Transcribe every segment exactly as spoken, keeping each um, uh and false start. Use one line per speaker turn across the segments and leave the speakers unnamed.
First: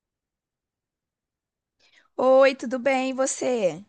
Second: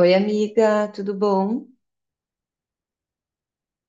Oi, amiga, tudo bom?
Oi, tudo bem, e você?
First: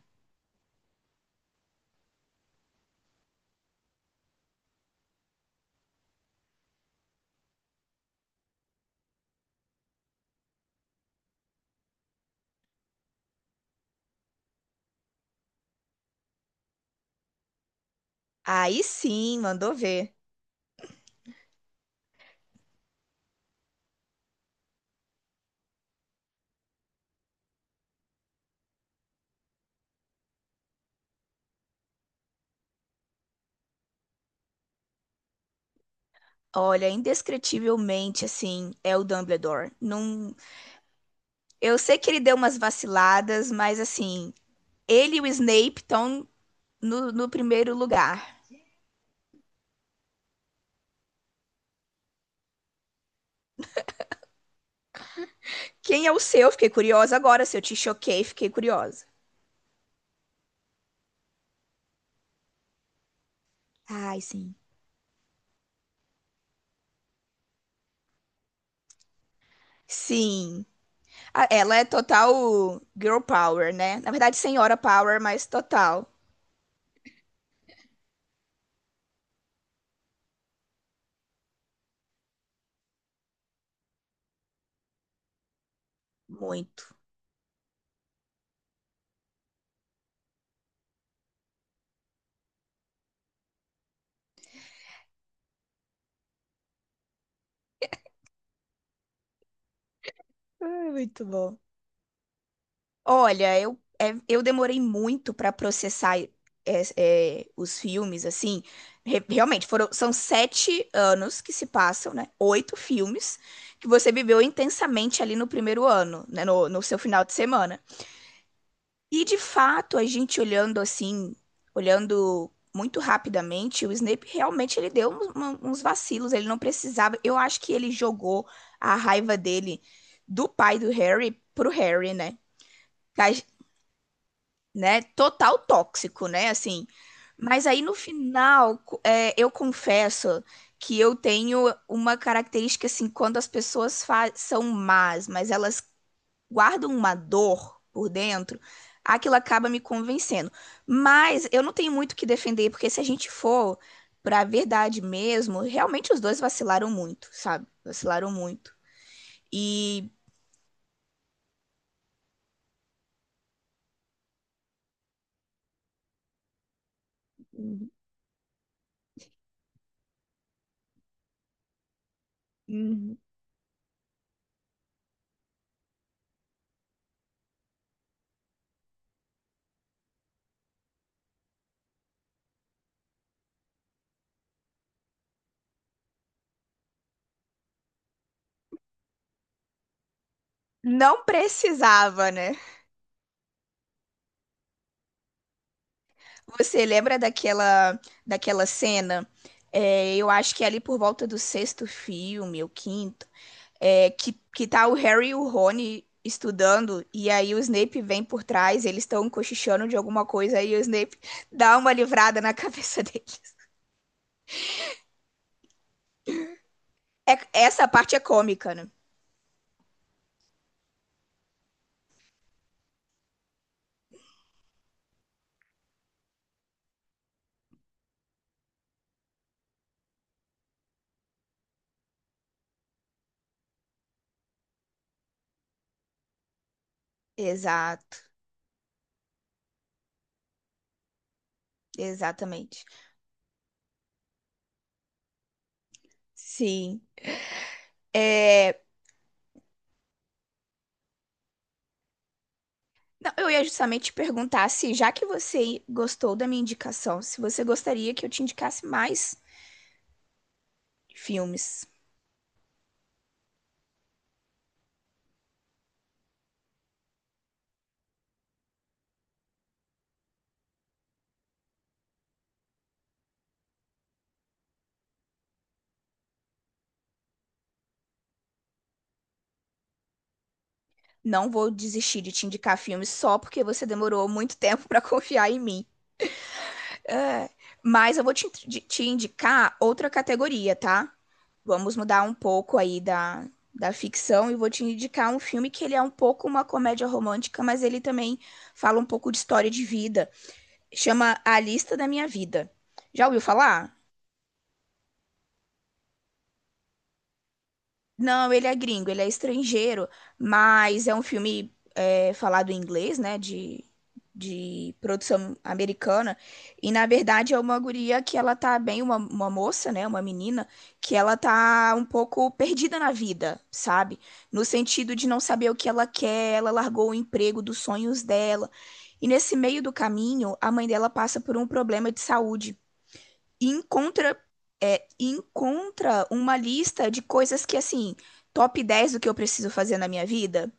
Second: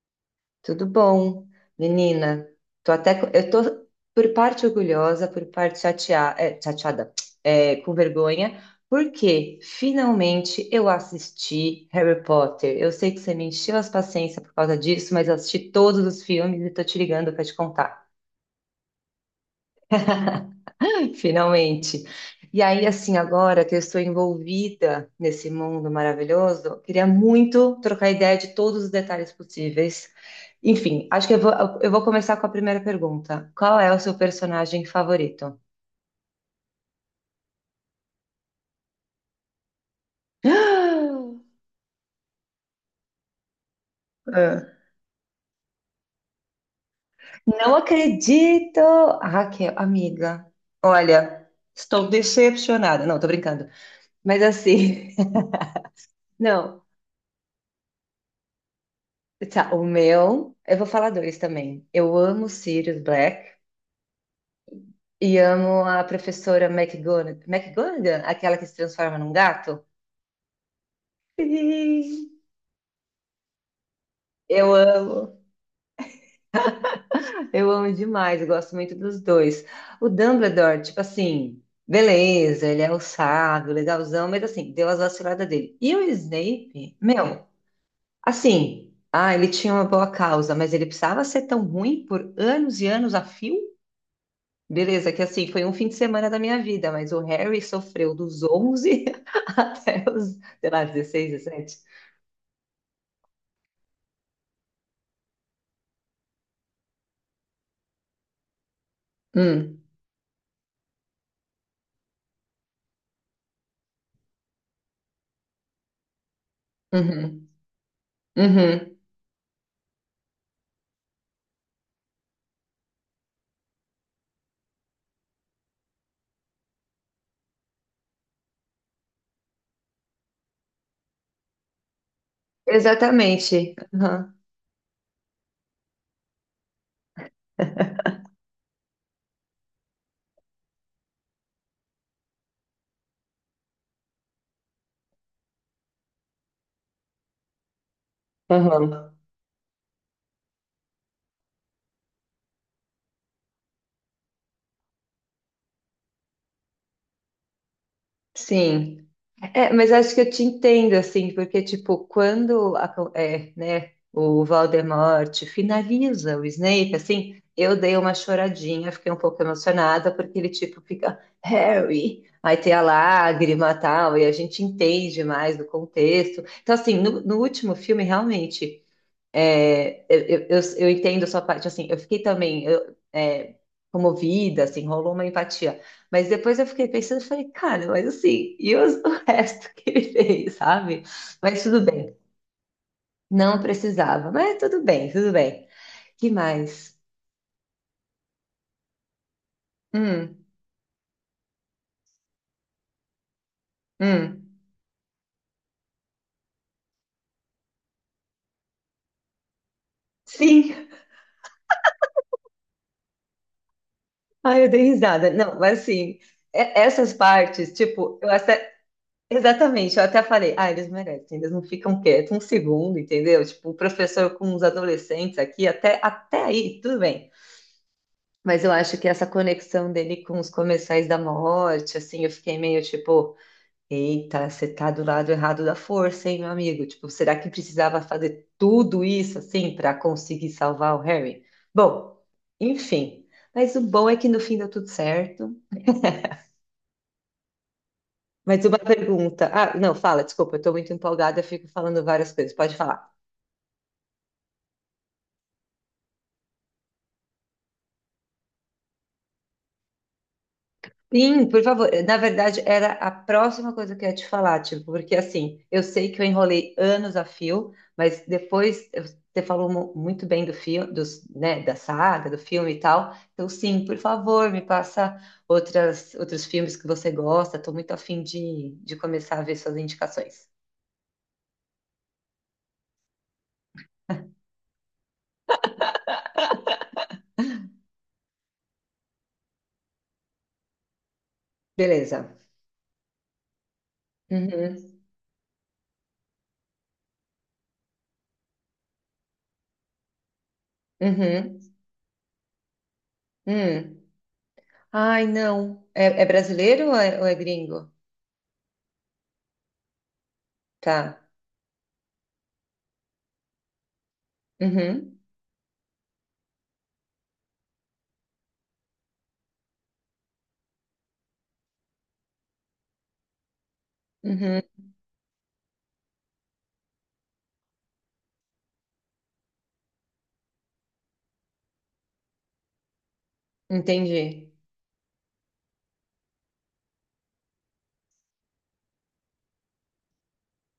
Tudo bom. Menina, tô até, co- eu tô por parte orgulhosa, por parte chatea- é, chateada, é, com vergonha, porque finalmente eu assisti Harry Potter. Eu sei que você me encheu as paciências por causa disso, mas eu assisti todos os filmes e tô te ligando pra te contar.
Aí sim, mandou ver.
Finalmente. E aí, assim, agora que eu estou envolvida nesse mundo maravilhoso, eu queria muito trocar ideia de todos os detalhes possíveis. Enfim, acho que eu vou, eu vou começar com a primeira pergunta. Qual é o seu personagem favorito?
Olha, indescritivelmente, assim, é o Dumbledore. Não. Eu sei que ele deu umas vaciladas, mas, assim,
Ah,
ele e o Snape estão no, no primeiro
não
lugar.
acredito! Ah, Raquel, amiga, olha, estou decepcionada. Não, tô brincando. Mas assim,
Quem é o seu? Fiquei
não,
curiosa agora. Se eu te choquei, fiquei curiosa.
tá, o meu, eu vou falar dois também. Eu amo Sirius Black.
Ai, sim.
E amo a professora McGonag- McGonagall, aquela que se transforma num gato.
Sim. A- Ela é
Sim.
total girl power, né? Na verdade,
Eu
senhora power,
amo,
mas total.
eu amo demais, eu gosto muito dos dois. O Dumbledore, tipo assim, beleza, ele é o sábio, legalzão, mas assim, deu as vaciladas dele. E o
Muito.
Snape, meu, assim, ah, ele tinha uma boa causa, mas ele precisava ser tão ruim por anos e anos a fio? Beleza, que assim, foi um fim de semana da minha vida, mas o Harry sofreu dos onze até os, sei lá,
Ai, muito
dezesseis,
bom.
dezessete.
Olha, eu, é- eu demorei muito pra processar é, é, os filmes, assim. Re- realmente,
Hum,
foram, são sete anos que se passam, né? Oito filmes que você viveu intensamente ali no primeiro ano, né? No, no seu final de
uhum,
semana.
uhum.
E, de fato, a gente olhando assim, olhando muito rapidamente, o Snape realmente ele deu uns, uma- uns vacilos, ele não precisava. Eu acho que ele jogou a raiva dele do pai do Harry pro Harry, né?
Exatamente. Aham,
né? Total tóxico, né? Assim. Mas aí no final, co- é, eu confesso que eu tenho uma característica assim, quando as pessoas fa- são más, mas elas guardam uma dor por dentro,
aham.
aquilo acaba me convencendo. Mas eu não tenho muito o que defender, porque se a gente for pra verdade mesmo, realmente os dois vacilaram muito, sabe? Vacilaram muito.
Sim. É, mas
E
acho que eu te entendo, assim, porque, tipo, quando a co- é, né, o Voldemort finaliza o Snape, assim, eu dei uma choradinha, fiquei um pouco emocionada, porque ele, tipo, fica Harry, aí tem a
Uhum.
lágrima e tal, e a gente entende mais do contexto. Então, assim, no, no último filme, realmente. É, eu, eu, eu entendo a sua parte, assim, eu fiquei também eu, é, comovida, assim, rolou uma empatia. Mas depois eu fiquei pensando, eu falei, cara, mas assim, e os- o resto que ele fez, sabe?
Não
Mas tudo bem,
precisava, né?
não precisava, mas tudo bem, tudo bem. Que
Você
mais?
lembra daquela, daquela cena? É, eu
Hum,
acho que é ali por volta do sexto filme, o quinto, é, que,
hum.
que tá o Harry e o Rony estudando, e aí o Snape vem por trás, eles estão cochichando de alguma coisa, e o
Sim,
Snape dá uma livrada na cabeça deles.
ai, eu dei risada. Não, mas assim, e- essas
É-
partes,
essa parte é
tipo, eu
cômica,
até
né?
exatamente, eu até falei, ah, eles merecem, eles não ficam quietos um segundo, entendeu? Tipo, o professor com os adolescentes aqui, até, até aí, tudo bem. Mas eu acho que essa conexão dele com os comerciais da morte, assim, eu fiquei meio tipo, eita, você tá do lado errado da força, hein, meu amigo? Tipo, será que precisava
Exato,
fazer tudo isso, assim, para conseguir salvar o Harry? Bom,
exatamente.
enfim. Mas o bom é que no fim deu tudo certo.
Sim.
Mas
É,
uma pergunta. Ah, não, fala, desculpa, eu tô muito empolgada, eu fico falando várias coisas. Pode falar.
não, eu ia justamente te perguntar se, já que você gostou da minha indicação, se você gostaria que eu te indicasse mais
Sim, por
filmes.
favor. Na verdade, era a próxima coisa que eu ia te falar, tipo, porque assim, eu sei que eu enrolei anos a fio, mas depois eu- você falou mu- muito bem do filme, dos, né, da saga, do filme e tal. Então, sim, por favor, me passa outras, outros filmes que você gosta. Estou muito afim de, de começar a ver suas indicações.
Não vou desistir de te indicar filmes só porque você demorou muito tempo para confiar em mim. É, mas eu vou te, te indicar outra categoria, tá? Vamos mudar um
Beleza.
pouco aí da, da ficção e vou
Uhum,
te indicar um filme que ele é um pouco uma comédia romântica, mas ele também fala um pouco de história de vida. Chama
uhum,
A Lista da Minha Vida. Já ouviu falar?
hum. Ai, não. É, é brasileiro ou é, ou é gringo?
Não, ele é gringo, ele é estrangeiro, mas é um
Tá.
filme é, falado em inglês, né? De, de
Uhum,
produção americana. E na verdade é uma guria que ela tá bem, uma, uma moça, né? Uma menina, que ela tá um pouco perdida na vida, sabe?
uhum,
No sentido de não saber o que ela quer, ela largou o emprego dos sonhos dela. E nesse meio do caminho, a mãe dela passa por um problema de saúde e encontra,
entendi.
é, encontra uma lista de coisas que, assim, top dez do que eu preciso fazer na minha vida.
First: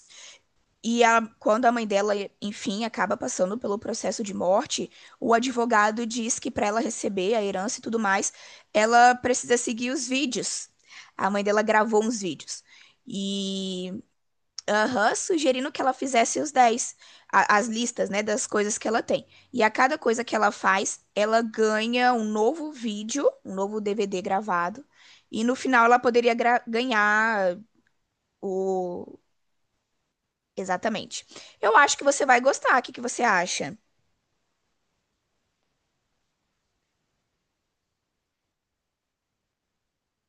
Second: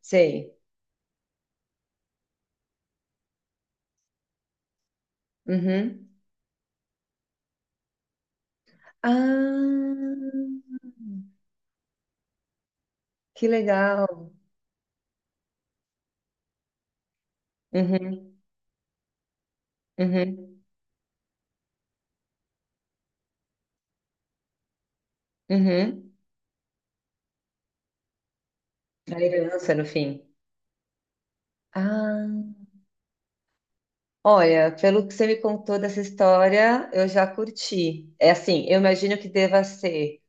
Sei.
E a- quando a mãe dela, enfim, acaba passando pelo processo de morte, o advogado
Uhum.
diz que para ela receber a herança e tudo mais, ela precisa
Ah,
seguir os vídeos. A mãe dela gravou uns vídeos.
que
E
legal.
aham, sugerindo que ela fizesse os dez a- as listas, né,
Uhum,
das coisas que ela tem. E a cada coisa que ela
uhum,
faz, ela ganha um novo vídeo, um novo D V D gravado, e no final ela
uhum.
poderia gra- ganhar o.
A herança no fim.
Exatamente. Eu acho que você
Ah,
vai gostar, o que que você acha?
olha, pelo que você me contou dessa história, eu já curti. É assim, eu imagino que deva ser.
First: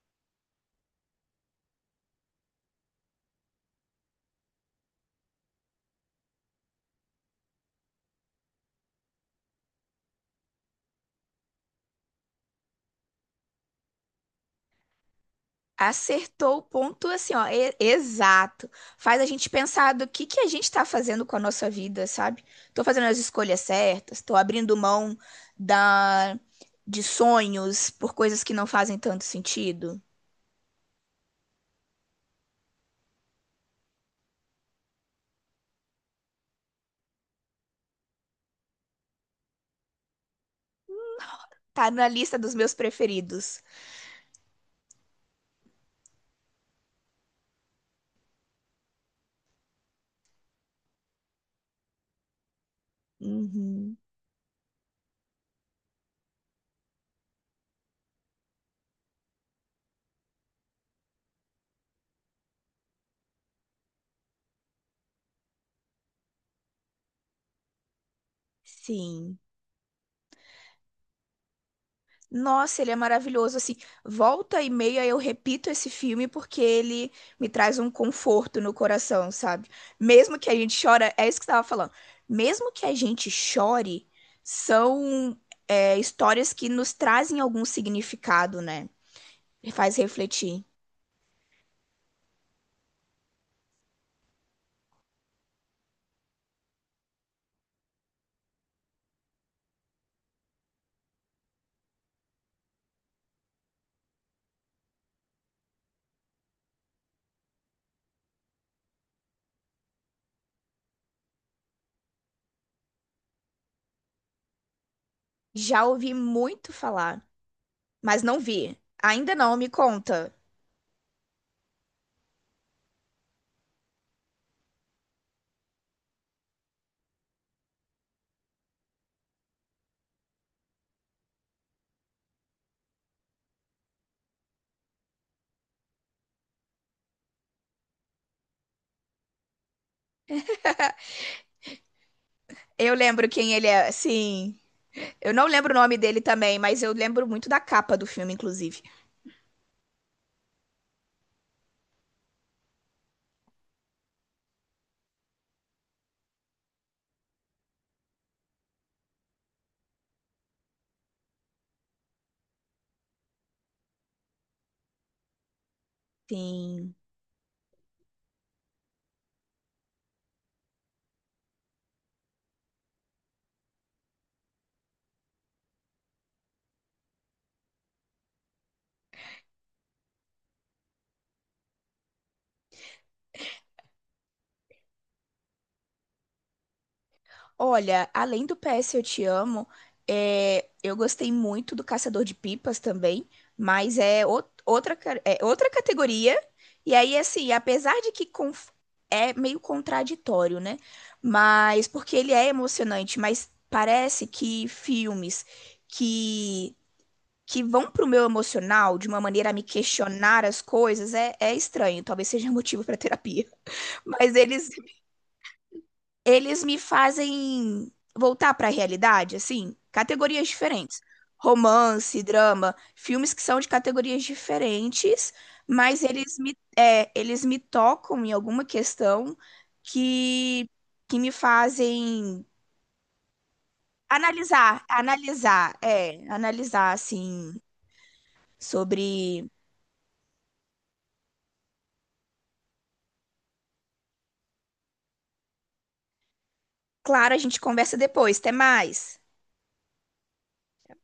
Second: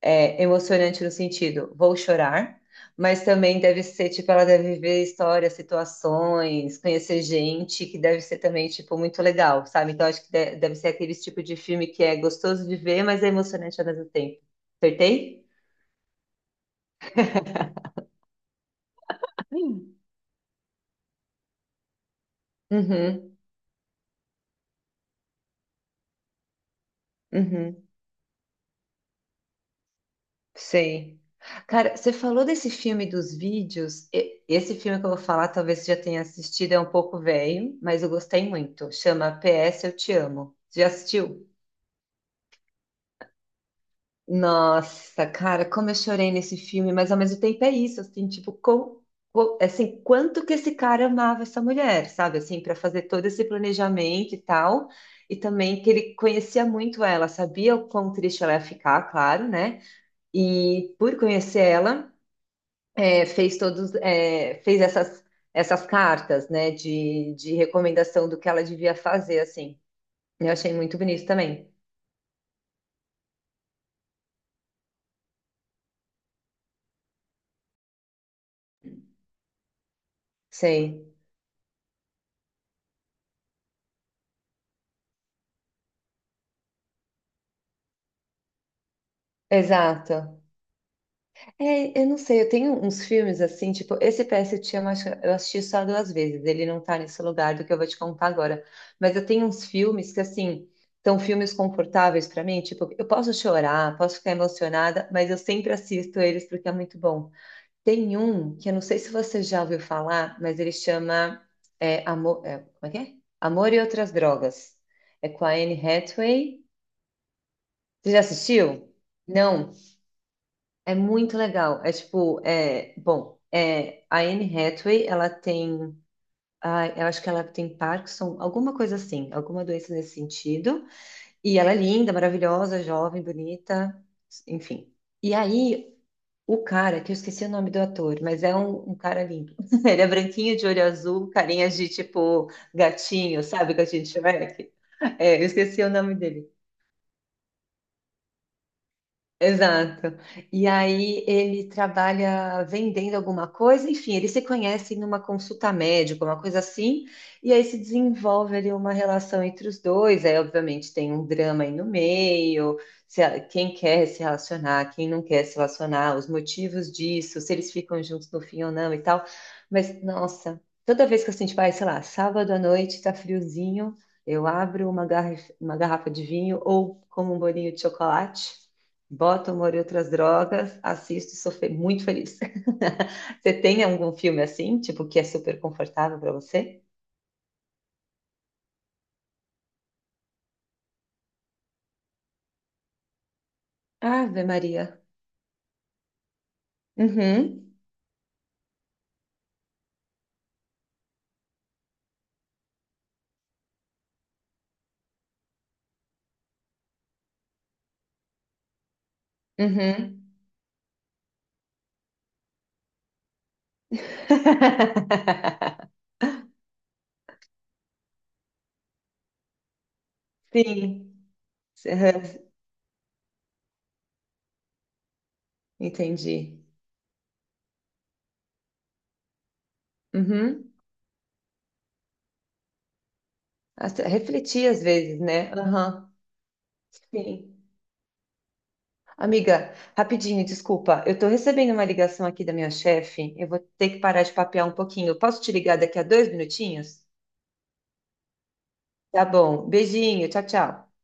É, emocionante no sentido, vou chorar, mas também deve ser, tipo, ela deve ver histórias, situações, conhecer gente, que deve ser também, tipo, muito legal, sabe? Então, acho que de- deve ser aquele tipo de filme que é gostoso de ver, mas é emocionante ao mesmo tempo. Acertei?
Acertou o ponto assim, ó, e- exato. Faz a gente
Ai,
pensar do que que a gente tá fazendo com a nossa vida, sabe? Tô fazendo as
uhum,
escolhas certas, tô abrindo mão da de
uhum,
sonhos por coisas que não fazem tanto sentido.
sei. Cara, você falou desse filme dos vídeos. e- Esse filme que eu vou falar, talvez você já tenha assistido, é um pouco velho, mas eu gostei muito. Chama P S Eu Te Amo. Você já assistiu?
Tá na lista dos meus preferidos.
Nossa, cara, como eu chorei nesse filme, mas ao mesmo tempo é isso, assim, tipo, com, com- assim, quanto que esse cara amava essa mulher, sabe, assim, para fazer todo esse
Uhum,
planejamento e tal, e também que ele conhecia muito ela, sabia o quão triste ela ia ficar, claro, né, e por conhecer ela, é, fez todos, é, fez essas, essas cartas, né, de, de recomendação do que ela devia
sim.
fazer, assim, eu achei muito bonito também,
Nossa, ele é maravilhoso. Assim, volta e meia eu repito esse filme porque ele me traz um conforto no coração, sabe? Mesmo que a gente
sei,
chora, é isso que você estava falando. Mesmo que a gente chore, são é, histórias que nos trazem algum significado, né? E faz
exato.
refletir.
É, eu não sei, eu tenho uns filmes assim, tipo, esse P S eu te amo, acho que eu assisti só duas vezes, ele não tá nesse lugar do que eu vou te contar agora. Mas eu tenho uns filmes que, assim, são filmes confortáveis pra mim, tipo, eu posso chorar, posso ficar emocionada, mas eu sempre assisto eles porque é muito bom. Tem um que eu não sei se você já ouviu falar, mas ele chama é, Amor, é, como é que é? Amor e Outras Drogas. É com a Anne
Já ouvi
Hathaway.
muito falar,
Você já
mas não vi.
assistiu?
Ainda não, me
Não.
conta.
É muito legal. É tipo, é, bom, é, a Anne Hathaway, ela tem, ai, eu acho que ela tem Parkinson, alguma coisa assim, alguma doença nesse sentido. E ela é linda, maravilhosa, jovem, bonita, enfim. E aí, o cara, que eu esqueci o nome do ator, mas é um, um cara lindo. Ele é branquinho, de olho azul, carinha de tipo
Eu lembro
gatinho,
quem ele
sabe?
é,
Gatinho de
sim.
Shrek.
Eu
É,
não
eu
lembro o
esqueci o
nome
nome
dele
dele.
também, mas eu lembro muito da capa do filme, inclusive.
Exato. E aí ele trabalha vendendo alguma coisa, enfim, eles se conhecem numa consulta médica, uma coisa assim, e aí se desenvolve ali uma relação entre os dois. Aí, obviamente, tem um drama aí no meio, se a- quem quer se relacionar, quem não quer se relacionar, os motivos
Sim.
disso, se eles ficam juntos no fim ou não e tal. Mas, nossa, toda vez que assim, tipo, ai, sei lá, sábado à noite, tá friozinho, eu abro uma garra- uma garrafa de vinho ou como um bolinho de chocolate. Boto humor e outras drogas, assisto e sou fe- muito feliz. Você tem algum filme assim, tipo, que é super confortável para você?
Olha, além do P S Eu Te Amo, é, eu gostei muito do Caçador de Pipas também, mas é, ou-
Ave Maria.
outra, ca- é outra categoria. E aí, assim,
Uhum,
apesar de que conf- é meio contraditório, né? Mas porque ele é emocionante, mas parece que filmes que, que vão pro meu emocional de uma maneira a me
uhum.
questionar as coisas é, é estranho. Talvez seja motivo para terapia. Mas eles eles me fazem voltar para a realidade, assim, categorias diferentes.
Sim,
Romance,
aham,
drama, filmes que são de categorias diferentes, mas eles me,
entendi.
é, eles me tocam em alguma questão que,
Uhum.
que me fazem
Até refletir às
analisar,
vezes, né?
analisar,
Aham,
é, analisar, assim,
sim.
sobre.
Amiga, rapidinho, desculpa. Eu tô recebendo uma ligação aqui da minha chefe. Eu vou ter que parar de papear um pouquinho. Posso te ligar daqui a dois minutinhos?
Claro, a gente conversa depois, até mais.
Tá bom. Beijinho, tchau, tchau.